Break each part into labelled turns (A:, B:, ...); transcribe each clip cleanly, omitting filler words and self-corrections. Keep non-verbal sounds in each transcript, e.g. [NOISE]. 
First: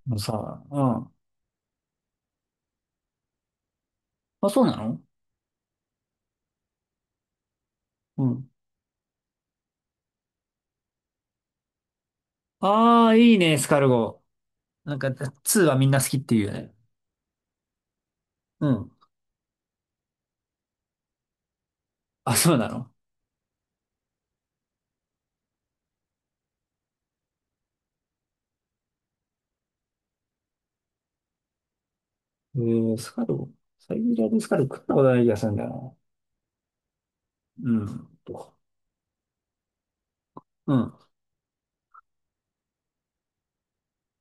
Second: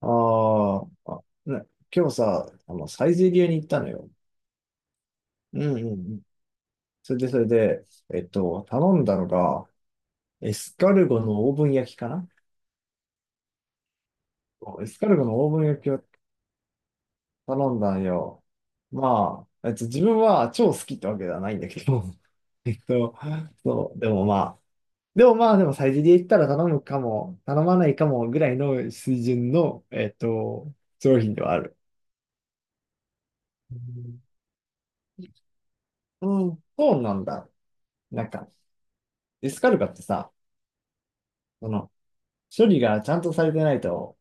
A: あ
B: あのさ、うん。
A: あ、あ、ね、今日さ、サイゼリヤに行ったのよ。
B: あ、そうなの。
A: うんうんうん。それで、
B: うん。
A: 頼んだのが、エスカルゴのオーブン焼きかな。
B: ああ、いいね、エスカルゴ。
A: そうエ
B: な
A: ス
B: ん
A: カ
B: か、
A: ルゴのオーブ
B: 2
A: ン
B: は
A: 焼
B: み
A: き
B: んな
A: を
B: 好きっていうよね。
A: 頼んだんよ。
B: うん。
A: まあ、自分は超好きってわけではないんだけど、
B: あ、そう
A: [LAUGHS]
B: な
A: えっ
B: の。
A: と、そう、でもまあ、でもサイゼリヤ行ったら頼むかも、頼まないかもぐらいの水準の、商品ではある。
B: エスカルゴ。サイゼリヤでエスカルゴ食ったことない気がするんだよ
A: うん、うんそうなんだ。
B: な。うん。
A: なんか、
B: と、
A: エスカルパってさ、
B: うん。
A: その、処理がちゃんとされてないと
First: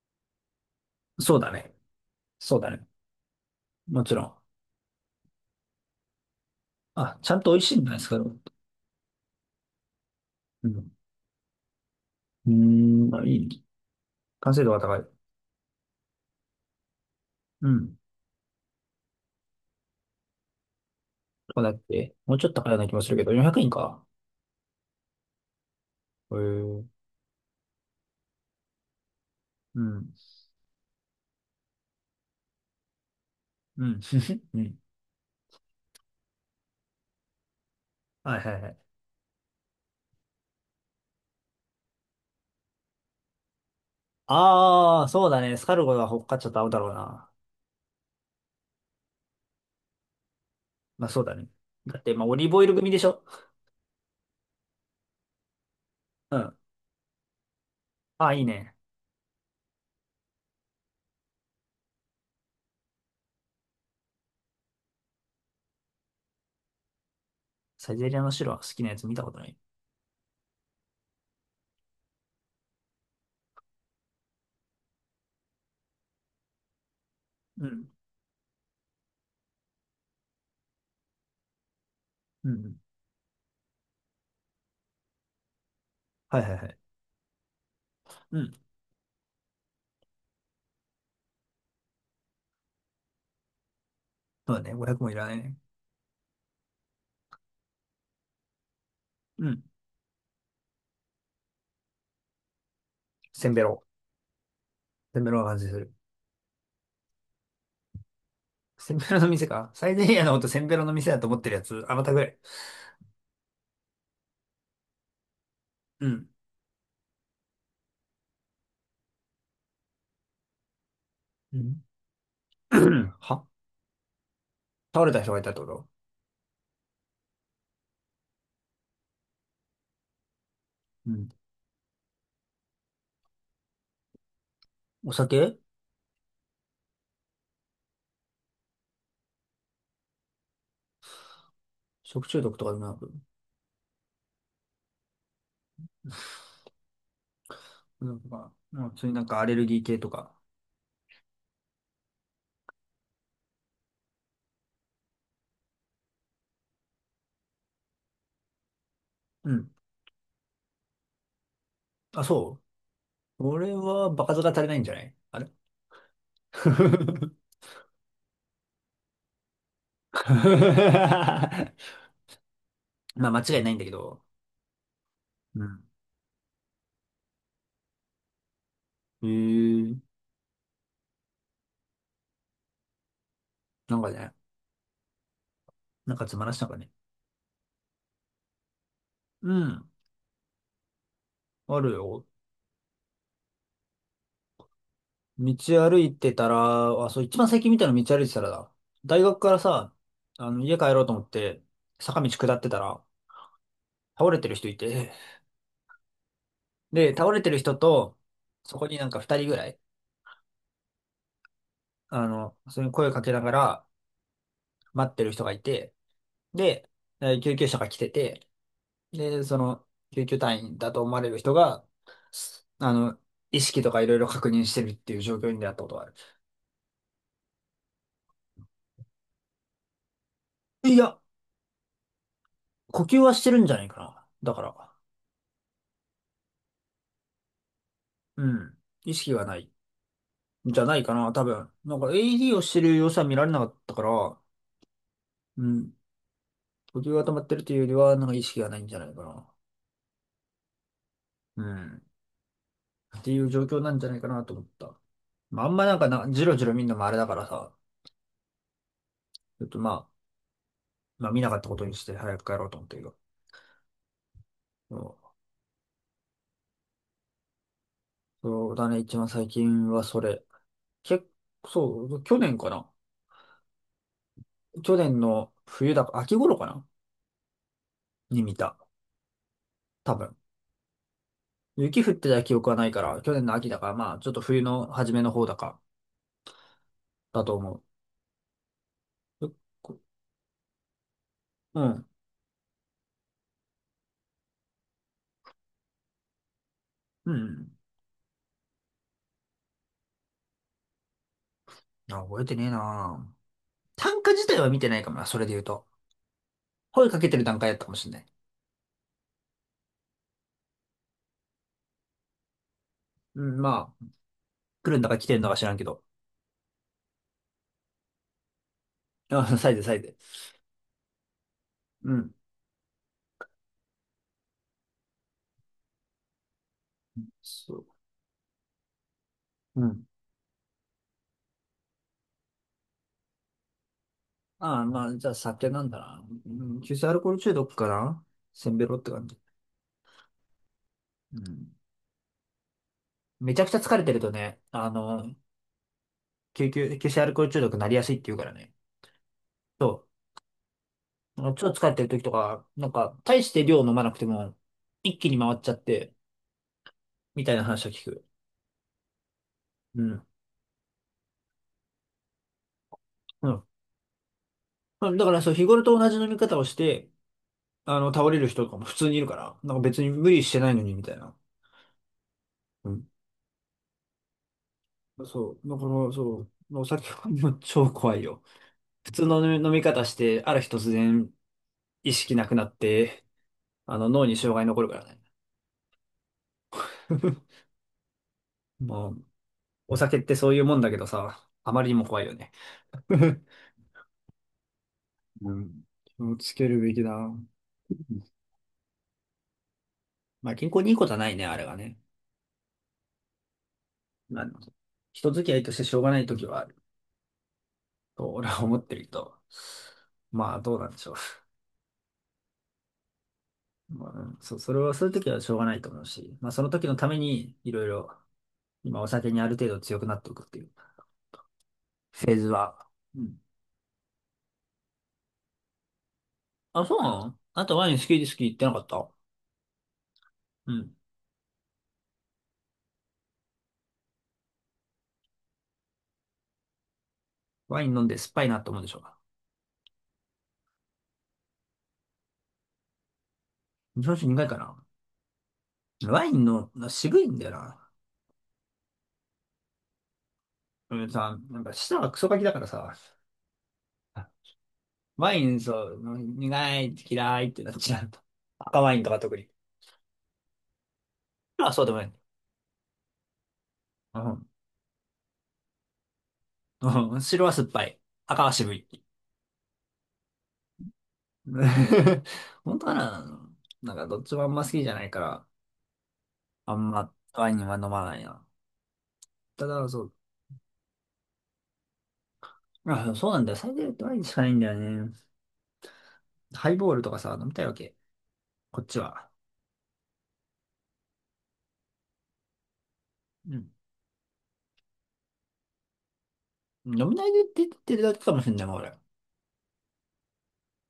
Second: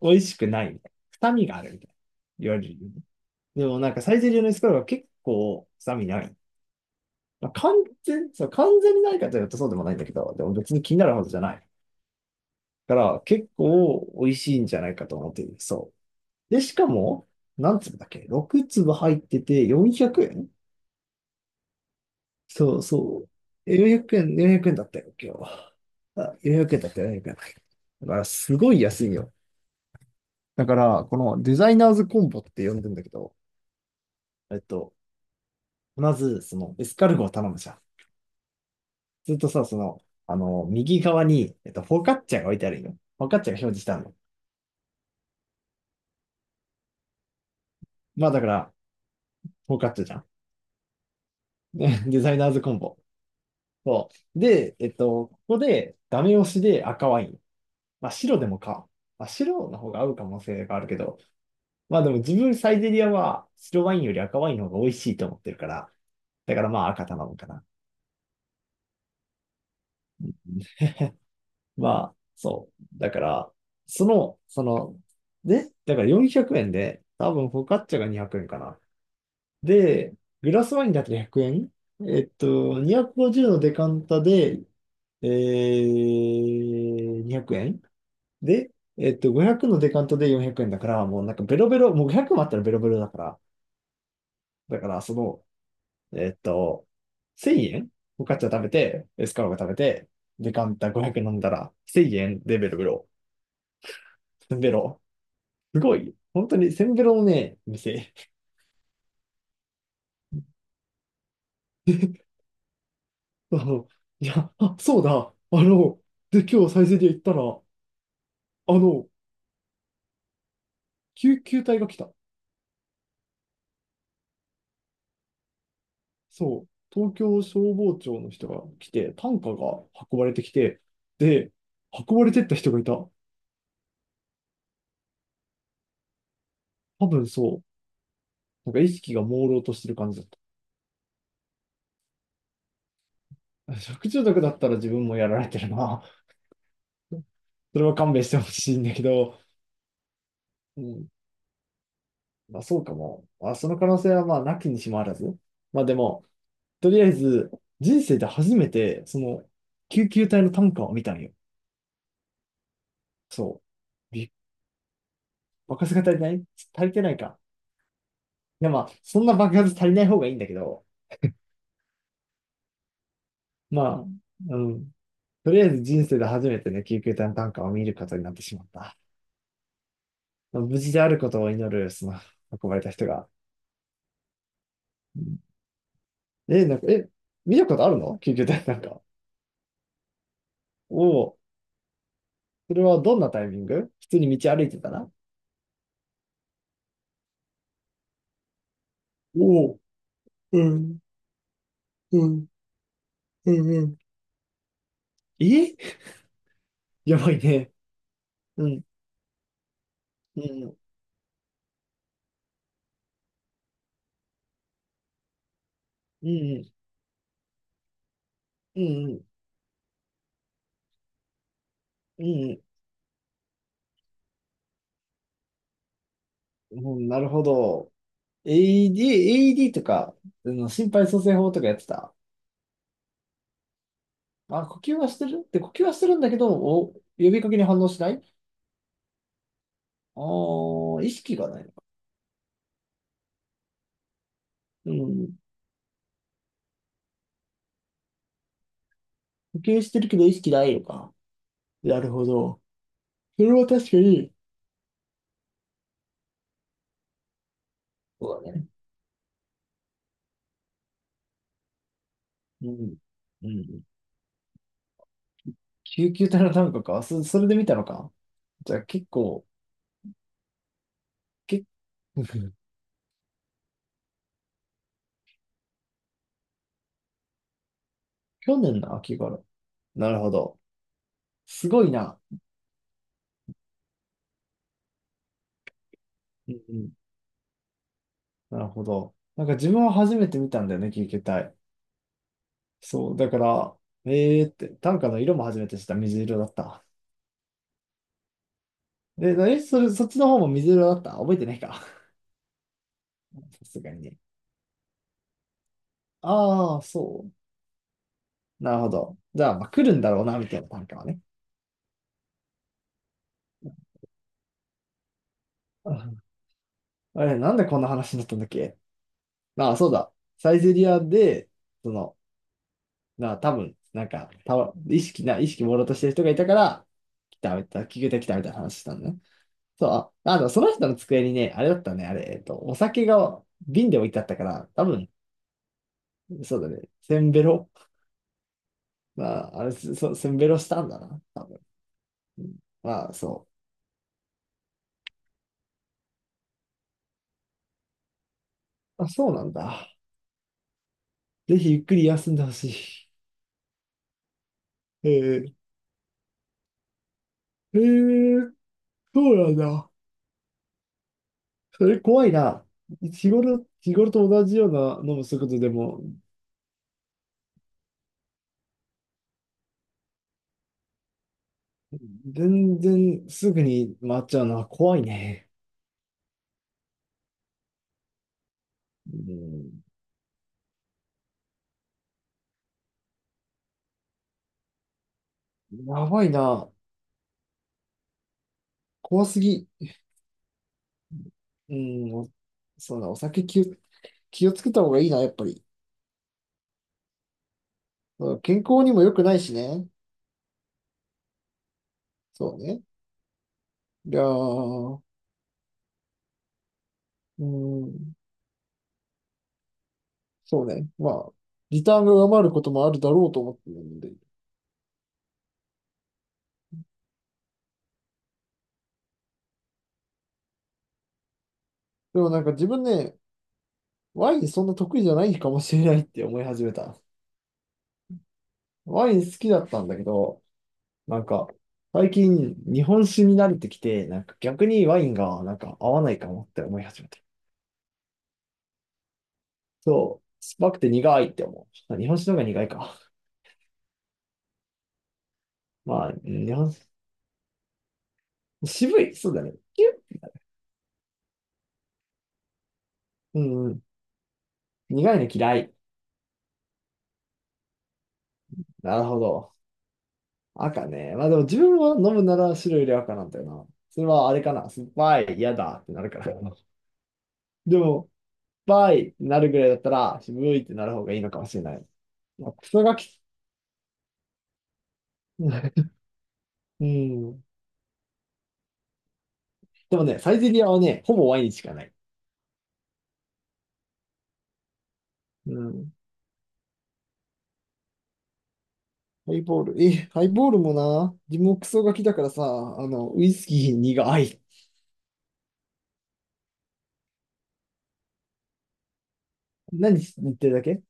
A: 美味しくないみたいな。臭
B: そう
A: み
B: だ
A: がある
B: ね。
A: みたいな。言わ
B: そう
A: れ
B: だ
A: る
B: ね。
A: よね。でもなんか
B: も
A: サ
B: ち
A: イ
B: ろ
A: ゼリ
B: ん。
A: ヤのエスカルパは結構臭みない。
B: あ、ちゃん
A: ま
B: と
A: あ、
B: 美味しいんだね、エスカルゴっ
A: そう、
B: て。
A: 完全にないかというとそうでもないんだけど、でも
B: う
A: 別に
B: ん。
A: 気になるほどじゃない。
B: う
A: だか
B: ーん、
A: ら
B: あ、いい
A: 結
B: ね。
A: 構美味
B: 完
A: しい
B: 成
A: ん
B: 度
A: じ
B: が
A: ゃない
B: 高い。
A: かと思っている。そう。で、しかも、
B: う
A: 何
B: ん。
A: 粒だっけ？ 6 粒入ってて400円。
B: こうだって、もうちょっと高いよ
A: そ
B: う
A: う
B: な気もするけ
A: そ
B: ど、400円
A: う。400
B: か。
A: 円、4 0円だったよ、今日は。あ、
B: へ
A: 400円
B: え。
A: だったよ、4 0円。だからすごい安いよ。
B: うん。
A: だから、このデザイナーズコンボって呼んでんだけど、
B: うん。[LAUGHS]
A: え
B: う
A: っ
B: ん。
A: と、まず、エスカルゴを頼むじゃん。
B: はいはいはい。
A: するとさ、右側に、フォカッチャが置いてあるんよ。フォカッチャが表示したの。
B: ああ、そうだね。スカルゴがほっかちょっと合うだろうな。
A: まあ、だから、フォカッチャじゃん。
B: まあそうだね。
A: [LAUGHS]
B: だっ
A: ね、
B: て、
A: デ
B: まあ
A: ザ
B: オ
A: イ
B: リー
A: ナー
B: ブ
A: ズ
B: オイ
A: コ
B: ル
A: ン
B: 組
A: ボ。
B: でしょ。
A: そう。で、ここで、ダ
B: う
A: メ
B: ん。
A: 押
B: あ
A: しで赤ワイン。まあ、
B: あ、
A: 白
B: いい
A: でも
B: ね。
A: か。まあ、白の方が合う可能性があるけど、まあでも自分サイゼリアは白ワインより赤ワインの方が美味しいと思ってるから、だからまあ赤頼むかな。
B: サイゼリアの白は好きなやつ見たことない。
A: まあ、そう。だから、その、その、で、だから400円で、多分フォ
B: う
A: カッ
B: ん。
A: チャが200円かな。で、グラスワインだけ100円えんえっ
B: うん。
A: と、250のデカンタで、
B: はいはいはい。
A: 200円
B: うん。
A: で、500のデカンタで400円だから、もうなんかベロベロ、もう500もあったらベロベロだから。
B: そうだね。
A: だか
B: 500
A: ら、
B: もいらないね。
A: えっと、1000円、フォカッチャ食べて、エスカ
B: う
A: ローが
B: ん。
A: 食べて、デカンタ500飲んだら、1000円でベロベロ。
B: センベロ。
A: ベロ。
B: センベロが感じす
A: す
B: る。
A: ごい。本当に、せんべろのね、店。
B: センベロの店か。サイゼリアのことセンベロの店だと思ってるやつ、あなたぐらい。
A: そういや、あ、そうだ。
B: うん。
A: で、今日サイゼリヤ行ったら、の、救
B: う
A: 急隊
B: ん。
A: が来た。
B: [CLEARS THROAT] は、倒れた人がいたってこと？
A: そう。東京消防庁の人が来て、担架が運ばれてきて、
B: うん。
A: で、運ばれてった人がいた。
B: お酒。
A: 多分そう。なんか意識が朦朧としてる感じだっ
B: 食中毒とかでもなく、
A: た。食中毒だったら自分もやられてるな。それは
B: な
A: 勘
B: ん
A: 弁してほ
B: か、
A: しい
B: う
A: ん
B: ん、
A: だ
B: 普
A: け
B: 通になん
A: ど、
B: かアレルギー系とか。
A: うん。まあそうかも。まあその可能性はまあなきにしもあらず。まあでも、とりあえず、人生で初めて、
B: うん。
A: 救急隊の担架を見たんよ。
B: あ、そう。こ
A: そう。
B: れは場
A: び
B: 数が足りないんじゃない、あれ？
A: 爆発が足りない。足りてない
B: [LAUGHS]
A: か。いや、まあ、そんな爆発足りない方がいいんだけど、
B: まあ間違いないんだけ
A: まあ、
B: ど。
A: うん。と
B: う
A: りあえ
B: ん。
A: ず人生で初めてね、救急隊の担架を見ることになってしまった。
B: えー、
A: まあ無事であることを祈る、運ばれた人が。
B: なんかね、
A: うん。
B: なんかつまらし
A: え、
B: たか
A: なんか、
B: ね。
A: 見たことあるの救急隊の担架。
B: うん。
A: おお、
B: あるよ。
A: それはどんなタイミング？普通に道歩いてたら？
B: 道歩いてたら、あ、そう、一番最近見たの道歩いてたらだ。大学から
A: おお、
B: さ、あ
A: う
B: の、家帰
A: ん、
B: ろうと思って、坂
A: う
B: 道
A: ん、
B: 下ってたら、
A: うん、うん。
B: 倒れてる人いて、
A: え、
B: で、
A: や
B: 倒
A: ばい
B: れてる
A: ね。
B: 人と、
A: う
B: そ
A: ん。
B: こになんか二人ぐらい、
A: うん、
B: あの、それに声かけながら待ってる人がいて、
A: うん、
B: で、救急車が来てて、
A: うん、
B: で、その、救急隊員だと思われる人が、
A: うん、
B: あの、意識とかいろいろ確認してるっていう状況に出会ったことがある。
A: うん、なるほど。AED、a d とか、心
B: い
A: 肺
B: や、
A: 蘇生法とかやってた。
B: 呼吸はしてるんじゃないかな。だか
A: あ、
B: ら、
A: 呼吸はしてるって、呼吸はしてるんだけど、お、呼びかけに反応しない。
B: うん。意識がない。
A: ああ
B: じゃない
A: ー、意
B: かな、
A: 識
B: 多
A: がない
B: 分。
A: のか。
B: なんか AED をしてる様子は見られなかったから、
A: うん。
B: うん。呼吸が止まってるというよりは、なんか意識がないんじゃないかな。
A: 呼吸してるけど意識ないのか。
B: う
A: な
B: ん。
A: るほど。
B: ってい
A: そ
B: う
A: れ
B: 状
A: は
B: 況
A: 確
B: な
A: か
B: んじゃないか
A: に。
B: なと思った。まあ、あんまなんかな、じろじろ見るのもあれだからさ、
A: そうだね。
B: ちょっとまあ、まあ見なかったことにして早く帰ろ
A: う
B: うと思った
A: ん。
B: けど。
A: うん。救急隊の単価か。それで見たのか。
B: そ
A: じ
B: う
A: ゃあ
B: だね、
A: 結
B: 一番
A: 構、
B: 最近はそれ。結
A: 結
B: 構、そう、
A: 構、
B: 去
A: [LAUGHS]
B: 年かな。去年の冬だか、秋頃かなに見
A: 去
B: た。
A: 年の秋頃。な
B: 多
A: るほ
B: 分。
A: ど。すごい
B: 雪降っ
A: な。
B: てた記憶はないから、去年の秋だから、まあ、ちょっと冬の初めの方だか、
A: うんうん
B: だと思
A: なるほど。な
B: う。
A: んか自分は
B: こ
A: 初めて見たんだよね、聞けたい。
B: うん。
A: そう、だから、えーって、短歌の色も初めて知った、水色だった。
B: うん。
A: で、え、それ、そっちの方も水色だった覚えてないか？ [LAUGHS]
B: あ、覚えてねえな。
A: さすがにね。
B: 単価自体は見てないかもな、それで言うと。
A: ああ、
B: 声かけ
A: そ
B: てる段階だったかもしんない。
A: う。なるほど。じゃあ、まあ、来るんだろうな、みたいな短歌はね。
B: うん、まあ、来るんだか来てるんだか知らんけ
A: [LAUGHS] う
B: ど。
A: ん。あれ、なんでこんな話になったんだっけ？
B: あ、[LAUGHS] サ
A: あ
B: イ
A: あ、
B: ズ
A: そう
B: サイ
A: だ。
B: ズ。
A: サイゼリアで、そ
B: う
A: の、
B: ん。
A: なあ、多分、なんか、た意識な、意識朦朧としてる人がいたから、来た、来
B: そ
A: た、
B: う。
A: 聞けてきたみたいな話したんだね。
B: う
A: そ
B: ん。
A: う、その人の机にね、あれだったね、あれ、えっと、お酒が瓶で置いてあったから、
B: あ
A: 多
B: あ、ま
A: 分、
B: あ、じゃあ酒なんだな。
A: そう
B: う
A: だ
B: ん、
A: ね、
B: 急性ア
A: せ
B: ルコ
A: ん
B: ール
A: べ
B: 中
A: ろ。
B: 毒かな。せんべろって
A: ま
B: 感じ。
A: あ、あれ、せんべろしたんだな。
B: うん。
A: うん。まあ、そ
B: めちゃくちゃ疲れてるとね、あの、急性アルコール中毒になりやすいって言うからね。
A: う。あ、そうなんだ。
B: そう。
A: ぜ
B: 超
A: ひゆっ
B: 疲れ
A: く
B: て
A: り
B: る時と
A: 休んでほ
B: か、なん
A: し
B: か、大して量飲まなくても、
A: い。
B: 一気に
A: ー、
B: 回っちゃって、みたいな
A: え
B: 話を聞く。
A: ー、そうなんだ。
B: うん。
A: それ怖いな。日
B: うん。う
A: 頃、日頃と同じような
B: ん。
A: 飲
B: だ
A: む
B: から
A: 速
B: そう、
A: 度
B: 日
A: で
B: 頃と
A: も、
B: 同じ飲み方をして、あの、倒れる人とかも普通にいるから、なんか別に無理してないのに、みたいな。
A: 全
B: うん。
A: 然すぐに回っちゃうのは怖いね。
B: そう。だから、そう。お酒はもう超怖いよ。普
A: う
B: 通の飲み飲み
A: ん、
B: 方して、ある日突然意識なくなって、あの、脳に障害残るからね。
A: やばいな。
B: [LAUGHS] まあ、
A: 怖すぎ。
B: お酒ってそういうもんだけどさ、あ
A: う
B: まりにも
A: ん、
B: 怖い
A: お、
B: よね。
A: そうだ、お酒
B: [LAUGHS]
A: 気をつけた方がいいな、やっぱ
B: う
A: り。
B: ん。気をつけるべきだ。うん。
A: そう健康にも良くないしね。
B: まあ、健康にいいことはないね、あれはね。
A: そうね。いや
B: まあ、
A: ー、
B: 人付き合いとしてしょうがないときはある
A: うん、
B: と、俺は思ってるけど。まあ、
A: そう
B: どうな
A: ね。
B: んでし
A: ま
B: ょう。
A: あ、リターンが上回ることもあるだろうと思ってるん
B: まあ、
A: で。
B: うん、それは、そういうときはしょうがないと思うし、まあ、その時のために、いろいろ、今お酒にある程度強くなっておくっていう
A: で
B: フ
A: も
B: ェー
A: なん
B: ズ
A: か自分
B: は、
A: ね、
B: うん。
A: ワインそんな得意じゃないかもしれないって思い始め
B: あ、そ
A: た。
B: うなの？あなたワイン好き好き言ってなかっ
A: ワ
B: た？
A: イン好きだったんだけど、
B: うん。
A: なんか、最近日本酒に慣れてきて、なんか逆にワインがなんか合わないかもって思い始めた。
B: ワイン飲んで酸っぱいなと思うでしょうか。
A: そう、酸っぱくて苦いって思う。あ、日本酒の方が苦いか。
B: 日本酒苦いかな。
A: まあ、
B: ワイン
A: 日本
B: の渋いんだよな。
A: 渋い。そうだね。キュッ。
B: うんさ、なんか舌がクソガキだからさ、
A: うんうん。苦いの
B: ワイ
A: 嫌
B: ンそ
A: い。
B: う、苦いって嫌いってなっちゃうと。赤ワ
A: な
B: イン
A: る
B: とか
A: ほ
B: 特に。
A: ど。赤ね。まあでも自
B: 白は
A: 分
B: そう
A: は
B: でもな
A: 飲む
B: い。
A: なら白より赤なんだよな。それ
B: う
A: はあれ
B: ん。
A: かな。酸っぱい、嫌だってなるから。
B: うん。白は酸っ
A: で
B: ぱい。
A: も、
B: 赤は渋
A: 酸っぱ
B: い。
A: いってなるぐらいだったら、渋いってなる方がいいのかもしれない。
B: [LAUGHS]
A: まあ、ク
B: 本
A: ソ
B: 当か
A: ガキ。
B: な。なんかどっちもあんま好きじゃないから、
A: [LAUGHS]
B: あ
A: う
B: んま
A: ん。
B: ワインは飲まないな。ただ、
A: で
B: そ
A: も
B: う。
A: ね、サイゼリアはね、ほぼワインしかない。
B: あ、そうなんだよ。最低ワインしかないんだよね。
A: うん。
B: ハイボールとかさ、飲みたいわけ。こっちは。
A: ハイボール。え、ハイボールもな、自分もクソガキだからさ、ウイス
B: うん。
A: キー苦い。
B: 飲み慣れてってるだけかもしれないもん、俺。
A: 何言ってるだけ？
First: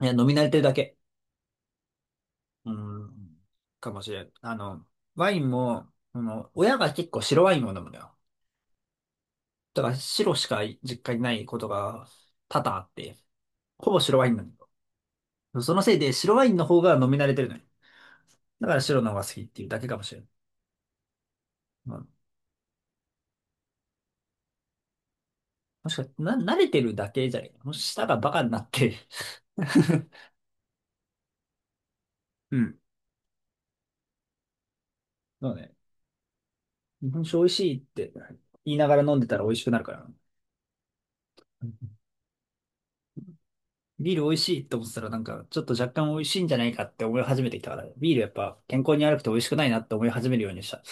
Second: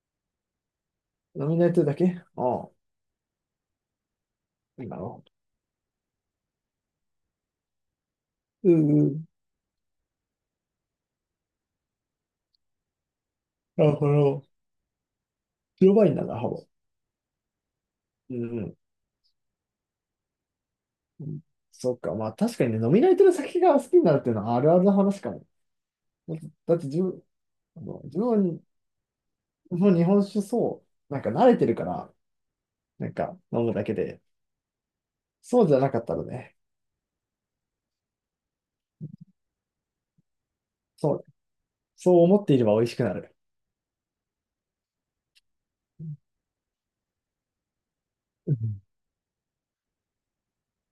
B: いや、飲み慣れてるだけ。
A: 飲み慣れてるだけ。ああ、
B: うん。かもしれん。あ
A: な
B: の、
A: るほど。
B: ワインも、あの、親が結構白ワインを飲むのよ。
A: うんうん。
B: だから白しか実家にないことが多々あって、
A: な
B: ほ
A: る
B: ぼ
A: ほ
B: 白ワイン
A: ど。
B: なんだよ。そのせ
A: 白
B: い
A: ワイ
B: で
A: ンなん
B: 白
A: だ、
B: ワ
A: ハ
B: インの
A: ボ。
B: 方が飲み慣れてるのよ。
A: うんう
B: だ
A: ん。
B: から白の方が好きっていうだけかもしれん。
A: うん。
B: う
A: そっ
B: ん。
A: か。まあ確かにね、飲み慣れてる酒が好きになるっていうのはあるあるな話かも。
B: もしかして、
A: だって、
B: 慣れ
A: だっ
B: て
A: て
B: る
A: 自
B: だ
A: 分、
B: けじゃねえ。もし舌が
A: 自
B: バカにな
A: 分
B: って
A: も
B: [LAUGHS]
A: 日本酒そう、なんか慣れてるから、
B: うん。
A: なんか飲むだけで、
B: そう
A: そう
B: ね。
A: じゃなかったらね、
B: 日本酒美味しいって言いながら飲んでたら美味しくなるからな。
A: そう、そう思っていれば美味しくなる。
B: ビール美味しいって思ってたらなんかちょっと若干美味しいんじゃないかって思い始めてきたから、ビールやっ
A: う
B: ぱ健
A: ん。
B: 康に悪くて美味しくないなって思い始めるようにした。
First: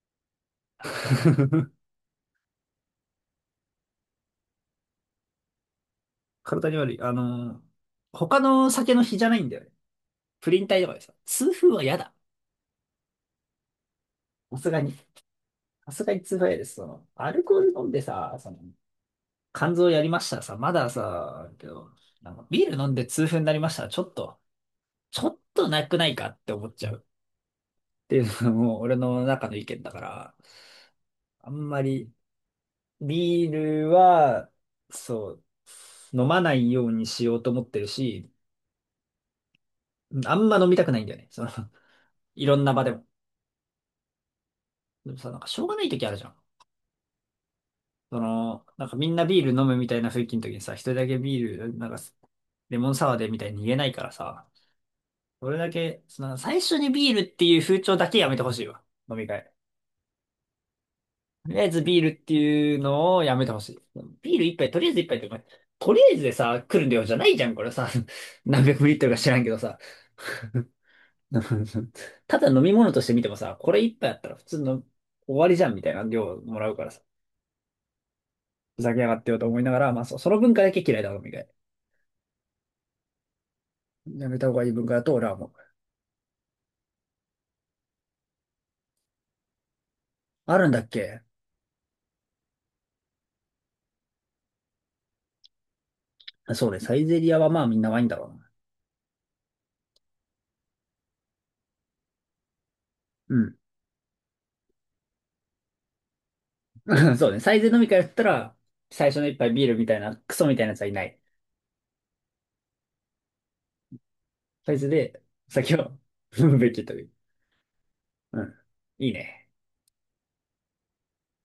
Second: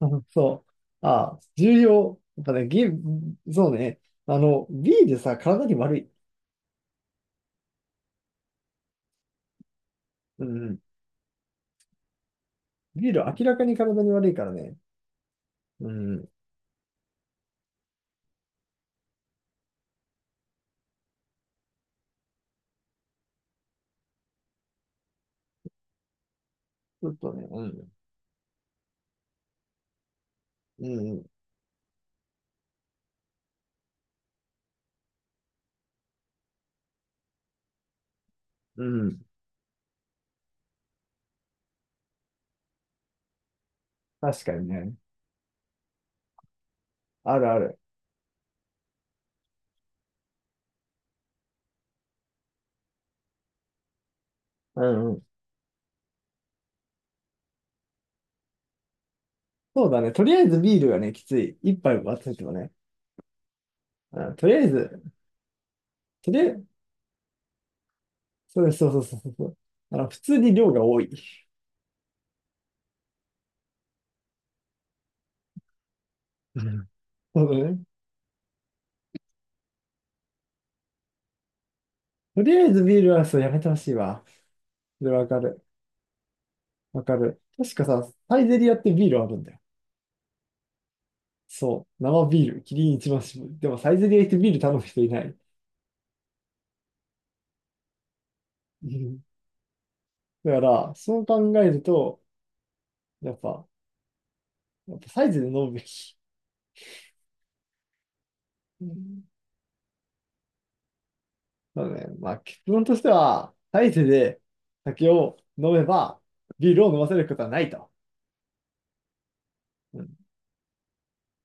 A: [LAUGHS] そう。ああ、
B: [LAUGHS]
A: 重要。やっぱね、そうね。ビールさ、体に悪い。
B: 体に悪い。他の酒の比じゃないんだよね。
A: う
B: プリ
A: ん
B: ン
A: う
B: 体
A: ん。
B: とかでさ、痛風は嫌だ。
A: ビール明らかに体に悪いから
B: さす
A: ね。
B: がに。
A: う
B: さすが
A: んう
B: に
A: ん。ち
B: 痛風は嫌です。その、アルコール飲んでさ、その、肝臓やりましたらさ、まださ、けど、なんかビール飲んで痛風になりましたらちょっと、ちょっとなくないかって思っちゃう。
A: ょっとね、うん。
B: っていうのも俺の中の意見だから、
A: うんうん。
B: あんまりビールは、そう、飲まないようにしようと思ってるし、
A: うん。
B: あんま飲みたくないんだよね。その、いろんな場でも。
A: 確かにね。
B: でもさ、なんかしょうがない時あるじゃん。
A: あるある。
B: その、なんかみんなビール飲むみたいな雰囲気の時にさ、一人だけビール、なんか、レモンサワーでみたいに言えないからさ、
A: うんうん。
B: それだけ、その、最初にビールっていう風潮だけやめてほしいわ。飲み会。
A: そうだね。とりあえずビールがね、きつ
B: と
A: い。
B: りあえ
A: 一
B: ずビー
A: 杯
B: ル
A: 割っ
B: って
A: ててもね。
B: いうのをやめてほしい。
A: う
B: ビ
A: ん、
B: ール
A: とり
B: 一
A: あえ
B: 杯、とりあえず
A: ず、
B: 一杯って、とりあえず
A: と
B: で
A: りあえ
B: さ、
A: ず、
B: 来る量じゃないじゃん、これさ。[LAUGHS]
A: そ
B: 何百
A: う
B: ミリ
A: そう
B: リ
A: そ
B: ッ
A: う
B: トルか知
A: そう
B: らん
A: そ
B: けど
A: う。
B: さ。
A: 普通に
B: [LAUGHS]
A: 量が多い。
B: ただ飲み物として見てもさ、これ一杯あったら普通の終わりじゃんみたいな量も
A: う
B: らうか
A: ん、
B: らさ。
A: そうだね。
B: ふざけやがってよと思いながら、まあ、その文化だけ嫌いだ、飲み会。
A: とりあえずビールはそうやめてほしいわ。
B: やめた方がいい文化だ
A: それ
B: と俺
A: わ
B: は
A: か
B: 思う。
A: る。わかる。確かさ、サイゼリアってビールあるんだよ。
B: あるんだっけ？
A: そう。生ビール。キリン一番搾り。でもサイゼリア行ってビール頼む人いない。
B: あ、そうね、サイゼリアはまあみんなワインだろ
A: うん。だから、そう考えると、や
B: う
A: っ
B: な。
A: ぱ、サイズで飲むべき。
B: うん。[LAUGHS] そうね、サイゼ飲み会だったら、
A: う
B: 最初
A: ん。
B: の一杯ビールみたいな、クソみたいなやつはいない。
A: そうね。まあ、結論としては、大勢で
B: サイズ
A: 酒
B: で、
A: を飲
B: 先
A: め
B: を
A: ば、
B: 踏むべ
A: ビー
B: き
A: ルを
B: と
A: 飲
B: い
A: ま
B: う。
A: せることはないと。
B: うん。いいね。
A: うん